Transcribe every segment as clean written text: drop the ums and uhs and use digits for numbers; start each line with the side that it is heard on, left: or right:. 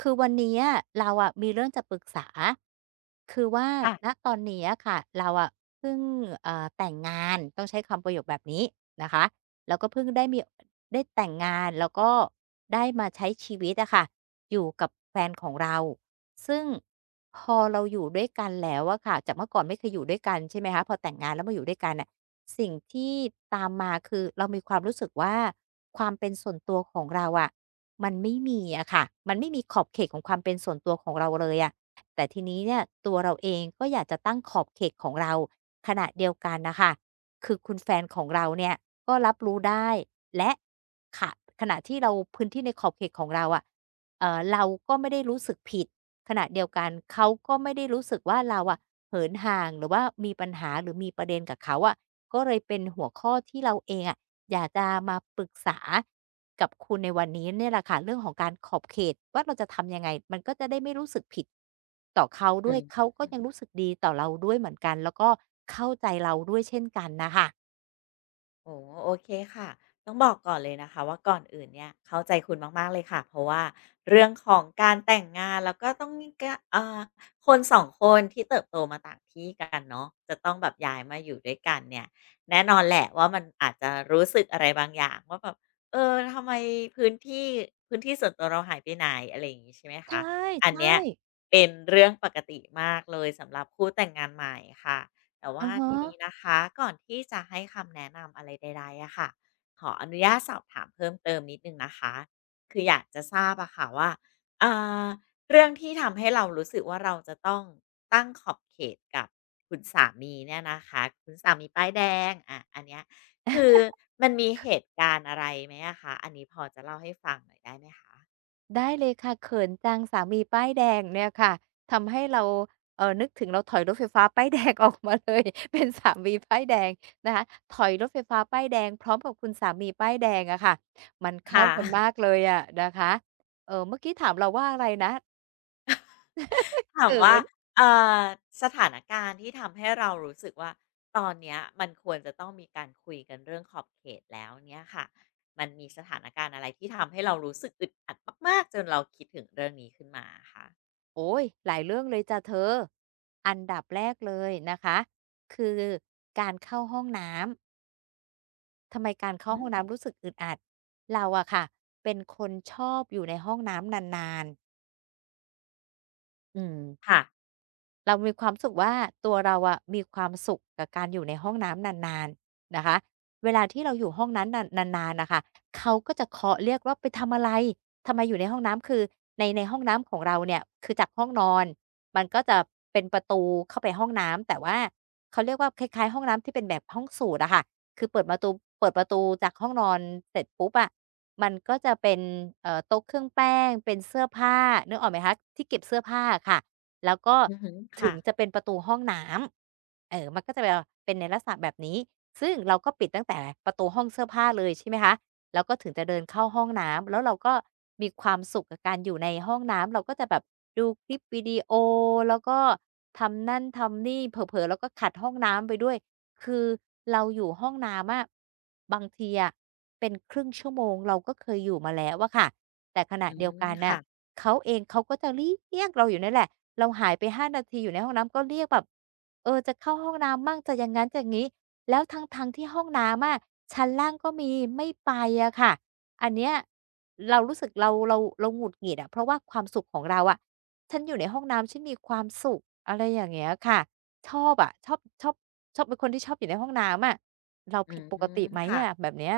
right: คือวันนี้อะเราอะมีเรื่องจะปรึกษาคือว่า
left: ค่ะ
right: ณตอนนี้อะค่ะเราอะเพิ่งแต่งงานต้องใช้คำประโยคแบบนี้นะคะแล้วก็เพิ่งได้แต่งงานแล้วก็ได้มาใช้ชีวิตอะค่ะอยู่กับแฟนของเราซึ่งพอเราอยู่ด้วยกันแล้วอะค่ะจากเมื่อก่อนไม่เคยอยู่ด้วยกันใช่ไหมคะพอแต่งงานแล้วมาอยู่ด้วยกันน่ะ สิ่งที่ตามมาคือเรามีความรู้สึกว่าความเป็นส่วนตัวของเราอะมันไม่มีอะค่ะมันไม่มีขอบเขตของความเป็นส่วนตัวของเราเลยอะแต่ทีนี้เนี่ยตัวเราเองก็อยากจะตั้งขอบเขตของเราขณะเดียวกันน่ะค่ะคือคุณแฟนของเราเนี่ยก็รับรู้ได้และขะขณะที่เราพื้นที่ในขอบเขตของเราอะเราก็ไม่ได้รู้สึกผิดขณะเดียวกันเขาก็ไม่ได้รู้สึกว่าเราอะเหินห่างหรือว่ามีปัญหาหรือมีประเด็นกับเขาอะ ก็เลยเป็นหัวข้อที่เราเองอะอยากจะมาปรึกษากับคุณในวันนี้เนี่ยแหละค่ะเรื่องของการขอบเขตว่าเราจะทำยังไงมันก็จะได้ไม่รู้สึกผิดต่อเขาด้
left: อื
right: วย
left: ม
right: เขาก็ยังรู้สึกดีต่อเราด้วยเหมือนกันแล้วก็เข้าใจเราด้วยเช่นกันน่ะค่ะ
left: โอ้โอเคค่ะต้องบอกก่อนเลยนะคะว่าก่อนอื่นเนี่ยเข้าใจคุณมากๆเลยค่ะเพราะว่าเรื่องของการแต่งงานแล้วก็ต้องมีกะคนสองคนที่เติบโตมาต่างที่กันเนาะจะต้องแบบย้ายมาอยู่ด้วยกันเนี่ยแน่นอนแหละว่ามันอาจจะรู้สึกอะไรบางอย่างว่าแบบเออทำไมพื้นที่พื้นที่ส่วนตัวเราหายไปไหนอะไรอย่างงี้ใช่ไหมคะ
right: ใช่
left: อัน
right: ใช่
left: เนี้ยเป็นเรื่องปกติมากเลยสำหรับคู่แต่งงานใหม่ค่ะ แต่ว่า
right: อะฮะ
left: ทีนี้นะคะก่อนที่จะให้คำแนะนำอะไรใดๆอะค่ะขออนุญาตสอบถามเพิ่มเติมนิดหนึ่งนะคะคืออยากจะทราบอะค่ะว่าเอ่อเรื่องที่ทำให้เรารู้สึกว่าเราจะต้องตั้งขอบเขตกับคุณสามีเนี่ยนะคะคุณสามีป้ายแดงอะอันเนี้ยคือมันมีเหตุการณ์อะไรไหมอะคะอันนี้พอจะเล่าให้ฟังหน่อยได้ไหมคะ
right: ได้เลยค่ะเขินจังสามีป้ายแดงเนี่ยค่ะทำให้เรานึกถึงเราถอยรถไฟฟ้าป้ายแดงออกมาเลย เป็นสามีป้ายแดงนะคะถอยรถไฟฟ้าป้ายแดงพร้อมกับคุณสามีป้ายแดงอะค่ะมันเข้า
left: ค่ะ
right: กันมากเลยอะนะคะเมื่อกี้ถามเราว่าอะไรนะ
left: ถาม
right: เขิ
left: ว่า
right: น
left: เอ่อสถานการณ์ที่ทำให้เรารู้สึกว่าตอนเนี้ยมันควรจะต้องมีการคุยกันเรื่องขอบเขตแล้วเนี่ยค่ะมันมีสถานการณ์อะไรที่ทำให้เรารู้สึกอึดอัดมากๆจนเราคิดถึงเรื่องนี้ขึ้นมาคะ
right: โอ๊ยหลายเรื่องเลยจ้ะเธออันดับแรกเลยนะคะคือการเข้าห้องน้ำทำไมการเข้า
left: อื
right: ห้
left: ม
right: องน้ำรู้สึกอึดอัดเราอะค่ะเป็นคนชอบอยู่ในห้องน้ำนานๆ อืม
left: ค่ะ
right: เรามีความรู้สึกว่าตัวเราอะมีความสุขกับการอยู่ในห้องน้ำนานๆนะคะเวลาที่เราอยู่ห้องนั้นนานนานๆน่ะค่ะเขาก็จะเคาะเรียกว่าไปทำอะไรทำไมอยู่ในห้องน้ำคือในห้องน้ำของเราเนี่ยคือจากห้องนอนมันก็จะเป็นประตูเข้าไปห้องน้ำแต่ว่าเขาเรียกว่าคล้ายๆห้องน้ำที่เป็นแบบห้องสูตรอะค่ะคือเปิดประตูจากห้องนอนเสร็จปุ๊บอะมันก็จะเป็นโต๊ะเครื่องแป้งเป็นเสื้อผ้านึกออกไหมคะที่เก็บเสื้อผ้าอะค่ะ แล้วก็
left: อือฮึ
right: ถึ
left: ค่ะ
right: งจะเป็นประตูห้องน้ำมันก็จะแบบเป็นในลักษณะแบบนี้ซึ่งเราก็ปิดตั้งแต่ประตูห้องเสื้อผ้าเลยใช่ไหมคะแล้วก็ถึงจะเดินเข้าห้องน้ำ แล้วเราก็มีความสุขกับการอยู่ในห้องน้ำเราก็จะแบบดูคลิปวิดีโอแล้วก็ทำนั่นทำนี่เผลอๆเราก็ขัดห้องน้ำไปด้วยคือเราอยู่ห้องน้ำอะบางทีอะเป็นครึ่งชั่วโมงเราก็เคยอยู่มาแล้วอะค่ะ แต่ขณะ
left: อืม
right: เดียวกัน
left: ค่ะ
right: น่ะ เขาเองเขาก็จะเรียกเราอยู่นั่นแหละ เราหายไปห้านาทีอยู่ในห้องน้ำก็เรียกแบบเออจะเข้าห้องน้ำมั่งจะอย่างงั้นจะอย่างงี้แล้วทั้งๆที่ห้องน้ำอะชั้นล่างก็มีไม่ไปอะค่ะอันเนี้ยเรารู้สึกเราหงุดหงิดอะเพราะว่าความสุขของเราอะฉันอยู่ในห้องน้ำฉันมีความสุขอะไรอย่างเงี้ยค่ะชอบอะชอบชอบชอบเป็นคนที่ชอบอยู่ในห้องน้ำอะเรา
left: อื
right: ผิด
left: ม
right: ปกติไหม
left: ค่ะ
right: อะแบบเนี้ย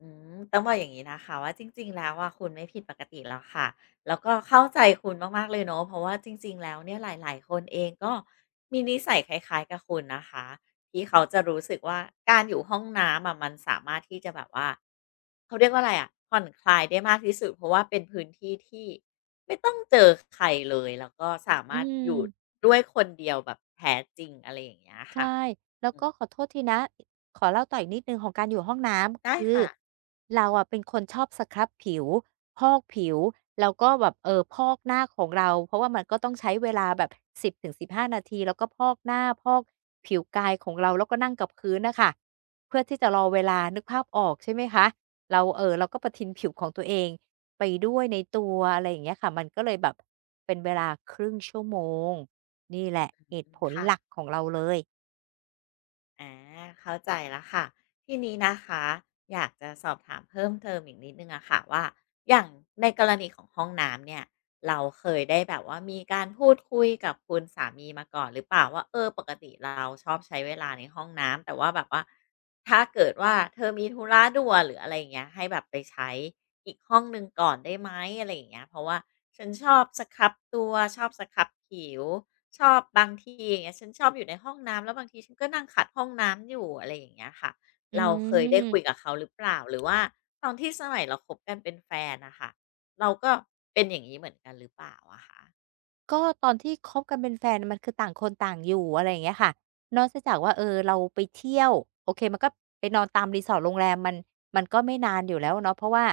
left: อืมต้องบอกอย่างนี้นะคะว่าจริงๆแล้วว่าคุณไม่ผิดปกติแล้วค่ะแล้วก็เข้าใจคุณมากๆเลยเนาะเพราะว่าจริงๆ แล้วเนี่ยหลายๆ คนเองก็มีนิสัยคล้ายๆกับคุณนะคะที่เขาจะรู้สึกว่าการอยู่ห้องน้ำอะมันสามารถที่จะแบบว่าเขาเรียกว่าอะไรอะผ่อนคลายได้มากที่สุดเพราะว่าเป็นพื้นที่ที่ไม่ต้องเจอใครเลยแล้วก็สา
right: อื
left: มารถอยู่
right: ม
left: ด้วยคนเดียวแบบแท้จริงอะไรอย่างเงี้ย
right: ใช
left: ค่ะ
right: ่
left: อื
right: แล้ว
left: ม
right: ก็ขอโทษทีนะขอเล่าต่ออีกนิดหนึ่งของการอยู่ห้องน้ำ
left: ได้
right: คือ
left: ค่ะ
right: เราอะเป็นคนชอบสครับผิวพอกผิวแล้วก็แบบพอกหน้าของเราเพราะว่ามันก็ต้องใช้เวลาแบบสิบ0้านาทีแล้วก็พอกหน้าพอกผิวกายของเราแล้วก็นั่งกับพื้นน่ะค่ะเพื่อที่จะรอเวลานึกภาพออกใช่ไหมคะเราก็ประทินผิวของตัวเองไปด้วยในตัวอะไรอย่างเงี้ยค่ะมันก็เลยแบบเป็นเวลาครึ่งชั่วโมงนี่แหละเห
left: อื
right: ตุ
left: ม
right: ผล
left: ค่ะ
right: หลักของเราเลย
left: อาเข้าใจแล้วค่ะทีนี้นะคะอยากจะสอบถามเพิ่มเติมอีกนิดนึงอะค่ะว่าอย่างในกรณีของห้องน้ำเนี่ยเราเคยได้แบบว่ามีการพูดคุยกับคุณสามีมาก่อนหรือเปล่าว่าเออปกติเราชอบใช้เวลาในห้องน้ำแต่ว่าแบบว่าถ้าเกิดว่าเธอมีธุระด่วนหรืออะไรอย่างเงี้ยให้แบบไปใช้อีกห้องหนึ่งก่อนได้ไหมอะไรอย่างเงี้ยเพราะว่าฉันชอบสครับตัวชอบสครับผิว ชอบบางทีอย่างเงี้ยฉันชอบอยู่ในห้องน้ำแล้วบางทีฉันก็นั่งขัดห้องน้ำอยู่อะไรอย่างเงี้ยค่ะ
right: อื
left: เราเคยได้คุยกับ
right: ม
left: เขาหรือเปล่าหรือว่าตอนที่สมัยเราคบกันเป็นแฟนน่ะค่ะเราก็เป็นอย่างงี้เหมือนกันหรือเปล่าอะคะ
right: ก็ตอนที่คบกันเป็นแฟนมันคือต่างคนต่างอยู่อะไรอย่างเงี้ยค่ะนอกจากว่าเออเราไปเที่ยวโอเคมันก็ไปนอนตาม resort โรงแรมมันก็ไม่นานอยู่แล้วเนาะเพราะว่า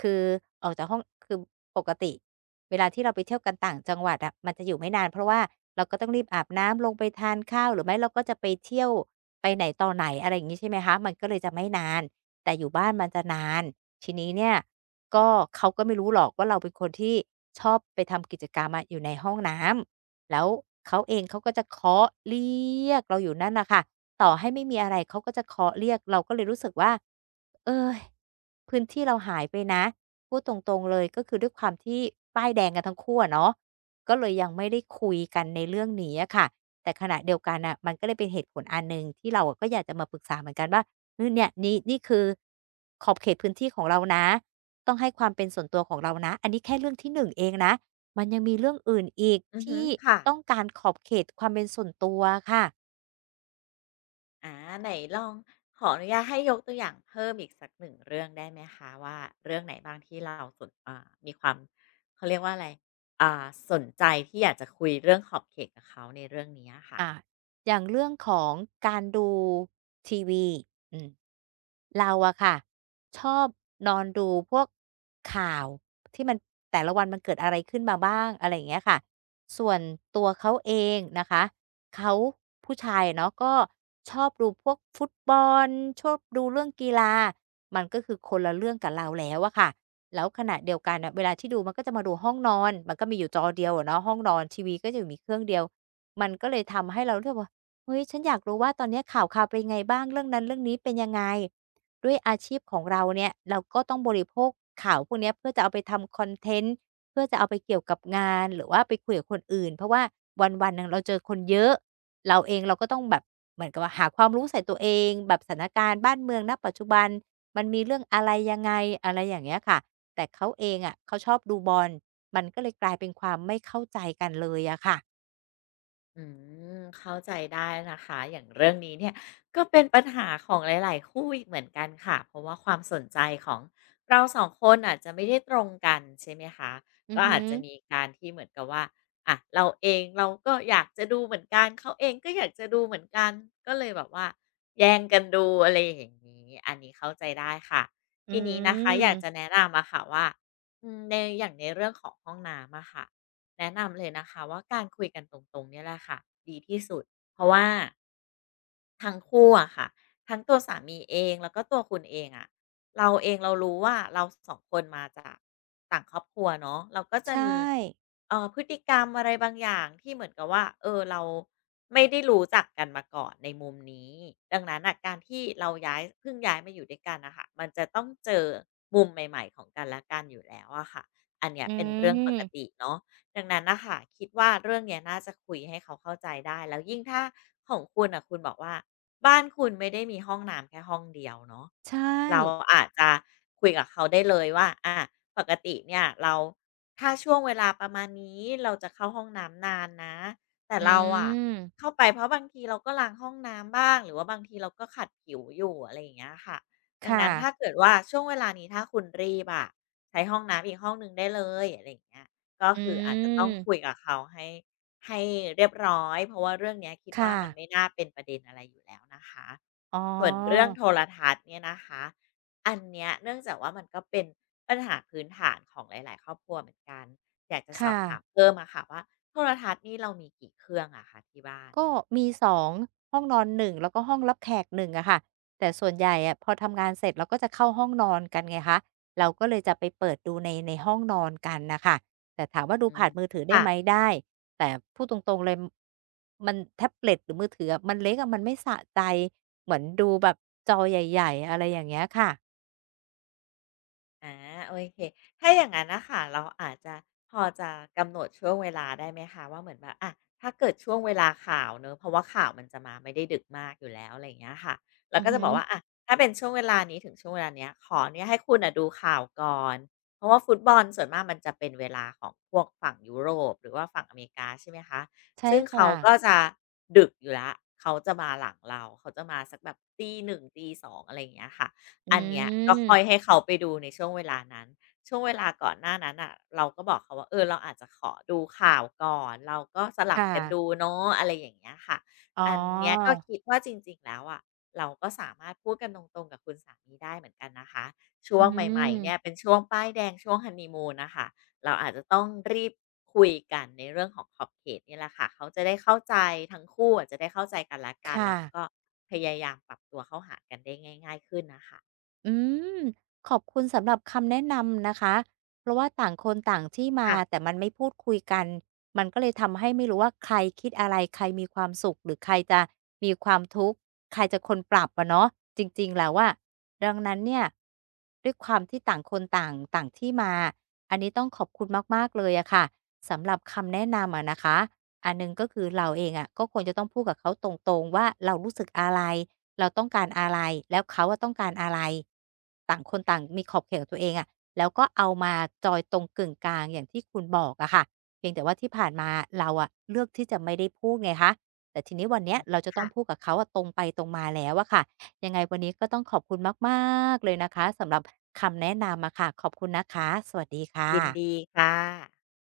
right: คือออกจากห้องคือปกติเวลาที่เราไปเที่ยวกันต่างจังหวัดอะมันจะอยู่ไม่นานเพราะว่าเราก็ต้องรีบอาบน้ำลงไปทานข้าวหรือไม่เราก็จะไปเที่ยวไปไหนต่อไหนอะไรอย่างงี้ใช่ไหมคะมันก็เลยจะไม่นานแต่อยู่บ้านมันจะนานทีนี้เนี่ย ก็เขาก็ไม่รู้หรอกว่าเราเป็นคนที่ชอบไปทำกิจกรรมอะอยู่ในห้องน้ำแล้วเขาเองเขาก็จะเคาะเรียกเราอยู่นั่นน่ะค่ะต่อให้ไม่มีอะไรเขาก็จะเคาะเรียกเราก็เลยรู้สึกว่า เอ้ยพื้นที่เราหายไปนะพูดตรงๆเลยก็คือด้วยความที่ป้ายแดงกันทั้งคู่อะเนาะก็เลยยังไม่ได้คุยกันในเรื่องนี้อะค่ะแต่ขณะเดียวกันน่ะมันก็เลยเป็นเหตุผลอันหนึ่งที่เราอะก็อยากจะมาปรึกษาเหมือนกันว่าเออเนี่ยนี่คือขอบเขตพื้นที่ของเรานะต้องให้ความเป็นส่วนตัวของเรานะอันนี้แค่เรื่องที่หนึ่งเองนะมันยังมีเรื่องอื่นอีก
left: อือฮึ
right: ที่
left: ค่ะ
right: ต้องการขอบเขตความเป็นส่วนตัวค่ะ
left: อาไหนลองขออนุญาตให้ยกตัวอย่างเพิ่มอีกสักหนึ่งเรื่องได้ไหมคะว่าเรื่องไหนบ้างที่เราสนมีความเขาเรียกว่าอะไรอ่าสนใจที่อยากจะคุยเรื่องขอบเขตกับเขาในเรื่องนี้อะค่ะ
right: อะอย่างเรื่องของการดูทีวีอืมเราอะค่ะชอบนอนดูพวกข่าวที่มันแต่ละวันมันเกิดอะไรขึ้นมาบ้างอะไรอย่างเงี้ยค่ะส่วนตัวเขาเองนะคะเขาผู้ชายเนาะก็ชอบดูพวกฟุตบอลชอบดูเรื่องกีฬามันก็คือคนละเรื่องกับเราแล้วอะค่ะแล้วขณะเดียวกันน่ะเวลาที่ดูมันก็จะมาดูห้องนอนมันก็มีอยู่จอเดียวอะเนาะห้องนอนทีวีก็จะอมีเครื่องเดียว มันก็เลยทำให้เรารู้สึกว่าเฮ้ยฉันอยากรู้ว่าตอนเนี้ยข่าวเป็นไงบ้างเรื่องนั้นเรื่องนี้เป็นยังไงด้วยอาชีพของเราเนี่ยเราก็ต้องบริโภคข่าวพวกเนี้ยเพื่อจะเอาไปทำคอนเทนต์เพื่อจะเอาไปเกี่ยวกับงานหรือว่าไปคุยกับคนอื่นเพราะว่าวันๆหนึ่งเราเจอคนเยอะเราเองเราก็ต้องแบบเหมือนกับว่าหาความรู้ใส่ตัวเองแบบสถานการณ์บ้านเมืองณปัจจุบันมันมีเรื่องอะไรยังไงอะไรอย่างเงี้ยค่ะแต่เขาเองอะเขาชอบดูบอลมันก็เลยกลายเป็นความไม่เข้าใจกันเลยอะค่ะ
left: อืมเข้าใจได้นะคะอย่างเรื่องนี้เนี่ยก็เป็นปัญหาของหลายๆคู่อีกเหมือนกันค่ะเพราะว่าความสนใจของเราสองคนอาจจะไม่ได้ตรงกันใช่ไหมคะ
right: อือ
left: ก็
right: ฮึ
left: อาจจะมีการที่เหมือนกับว่าอ่ะเราเองเราก็อยากจะดูเหมือนกันเขาเองก็อยากจะดูเหมือนกันก็เลยแบบว่าแย่งกันดูอะไรอย่างนี้อันนี้เข้าใจได้ค่ะ
right: อื
left: ทีนี้นะคะอยากจะ
right: ม
left: แนะนำอะค่ะว่าอืมในอย่างในเรื่องของห้องน้ำอะค่ะ แนะนำเลยนะคะว่าการคุยกันตรงๆเนี่ยแหละค่ะดีที่สุดเพราะว่าทั้งคู่อะค่ะทั้งตัวสามีเองแล้วก็ตัวคุณเองอะเราเองเรารู้ว่าเราสองคนมาจากต่างครอบครัวเนาะเราก็จะ
right: ใช่
left: มีพฤติกรรมอะไรบางอย่างที่เหมือนกับว่าเออเราไม่ได้รู้จักกันมาก่อนในมุมนี้ดังนั้นอะการที่เราย้ายเพิ่งย้ายมาอยู่ด้วยกันนะคะมันจะต้องเจอมุมใหม่ๆของกันและกันอยู่แล้วอะค่ะอันเนี้ย
right: อื
left: เป็นเรื่องปก
right: ม
left: ติเนาะ ดังนั้นนะคะคิดว่าเรื่องเนี้ยน่าจะคุยให้เขาเข้าใจได้แล้วยิ่งถ้าของคุณอ่ะคุณบอกว่าบ้านคุณไม่ได้มีห้องน้ำแค่ห้องเดียวเนาะ
right: ใช่
left: เราอาจจะคุยกับเขาได้เลยว่าอะปกติเนี่ยเราถ้าช่วงเวลาประมาณนี้เราจะเข้าห้องน้ำนานนะแต่
right: อื
left: เราอะ
right: ม
left: เข้าไปเพราะบางทีเราก็ล้างห้องน้ำบ้างหรือว่าบางทีเราก็ขัดผิวอยู่อะไรอย่างเงี้ยค่ะดัง
right: ค่ะ
left: นั้นถ้าเกิดว่าช่วงเวลานี้ถ้าคุณรีบอะใช้ห้องน้ำอีกห้องหนึ่งได้เลยอะไรอย่างเงี้ย ก็
right: อื
left: คืออาจจะต้องคุย
right: ม
left: กับเขาให้เรียบร้อยเพราะว่าเรื่องเนี้ยคิด
right: ค
left: ว่ามันไม่
right: ่ะ
left: น่าเป็นประเด็นอะไรอยู่แล้วนะคะ
right: อ๋
left: ส่วนเรื่อง
right: อ
left: โทรทัศน์เนี่ยนะคะอันเนี้ยเนื่องจากว่ามันก็เป็นปัญหาพื้นฐานของหลายๆครอบครัวเหมือนกันอยากจะสอ
right: ค่ะ
left: บถามเพิ่มอะค่ะว่าโทรทัศน์นี่เรามีกี่เครื่องอะคะที่บ้าน
right: ก็มี2ห้องนอน1แล้วก็ห้องรับแขก1อะค่ะแต่ส่วนใหญ่อะพอทำงานเสร็จเราก็จะเข้าห้องนอนกันไงคะเราก็เลยจะไปเปิดดูในห้องนอนกันน่ะค่ะแต่ถามว่าดู
left: อืม
right: ผ่านมือถือได้
left: ค่ะ
right: ไหมได้แต่พูดตรงๆเลยมันแท็บเล็ตหรือมือถืออะมันเล็กอะมันไม่สะใจเหมือนดูแบบจอใหญ่ๆอะไรอย่างเงี้ยค่ะ
left: อาโอเคถ้าอย่างงั้นนะค่ะเราอาจจะพอจะกำหนดช่วงเวลาได้ไหมคะว่าเหมือนแบบอะถ้าเกิดช่วงเวลาข่าวเนอะเพราะว่าข่าวมันจะมาไม่ได้ดึกมากอยู่แล้วอะไรอย่างเงี้ยค่ะเรา
right: อือ
left: ก็จะ
right: ฮึ
left: บอกว่าอะถ้าเป็นช่วงเวลานี้ถึงช่วงเวลาเนี้ยขอเนีญยให้คุณอ่ะดูข่าวก่อนเพราะว่าฟุตบอลส่วนมากมันจะเป็นเวลาของพวกฝั่งยุโรปหรือว่าฝั่งอเมริกาใช่ไหมคะ
right: ใช่
left: ซึ่ง
right: ค่ะ
left: เขาก็จะดึกอยู่ละเขาจะมาหลังเราเขาจะมาสักแบบตีหนึ่งตีสองอะไรอย่างเงี้ยค่ะ
right: อื
left: อันเนี้ยก็ค่อย
right: ม
left: ให้เขาไปดูในช่วงเวลานั้นช่วงเวลาก่อนหน้านั้นอ่ะเราก็บอกเขาว่าเออเราอาจจะขอดูข่าวก่อนเราก็ส
right: ค
left: ลับกันดู
right: ่ะ
left: เนาะอะไรอย่างเงี้ยค่ะ
right: อ๋อ
left: อันเนี้ยก็คิดว่าจริงๆแล้วอะเราก็สามารถพูดกันตรงๆกับคุณสามีได้เหมือนกันนะคะช่
right: อื
left: วงใหม่ๆเนี่ยเป็
right: ม
left: นช่วงป้ายแดงช่วงฮันนีมูนนะคะเราอาจจะต้องรีบคุยกันในเรื่องของขอบเขตนี่แหละค่ะเขาจะได้เข้าใจทั้งคู่อาจจะได้เข้าใจกันและกัน
right: ค่ะ
left: แล้วก็พยายามปรับตัวเข้าหากันได้ง่ายๆขึ้นนะคะ
right: อืมขอบคุณสำหรับคำแนะนำนะคะ เพราะว่าต่างคนต่างที่มาแต่
left: ค่ะ
right: มันไม่พูดคุยกัน มันก็เลยทำให้ไม่รู้ว่าใครคิดอะไรใครมีความสุขหรือใครจะมีความทุกข์ใครจะคนปรับอะเนาะจริงๆแล้วอะดังนั้นเนี่ยด้วยความที่ต่างคนต่างต่างที่มาอันนี้ต้องขอบคุณมากๆเลยอะค่ะสำหรับคำแนะนำอะนะคะอันหนึ่งก็คือเราเองอะก็ควรจะต้องพูดกับเขาตรงๆว่าเรารู้สึกอะไร เราต้องการอะไรแล้วเขาอะต้องการอะไรต่างคนต่างมีขอบเขตของตัวเองอะแล้วก็เอามาจอยตรงกึ่งกลางอย่างที่คุณบอกอะค่ะเพียงแต่ว่าที่ผ่านมาเราอะเลือกที่จะไม่ได้พูดไงคะแต่ทีนี้วันเนี้ยเราจะต้อ
left: ค่ะ
right: งพูดกับเขาอะตรงไปตรงมาแล้วอะค่ะยังไงวันนี้ก็ต้องขอบคุณมากๆเลยนะคะสำหรับคำแนะนำอะค่ะขอบคุณนะคะสวัสดีค่
left: ยินดี
right: ะ
left: ค่ะ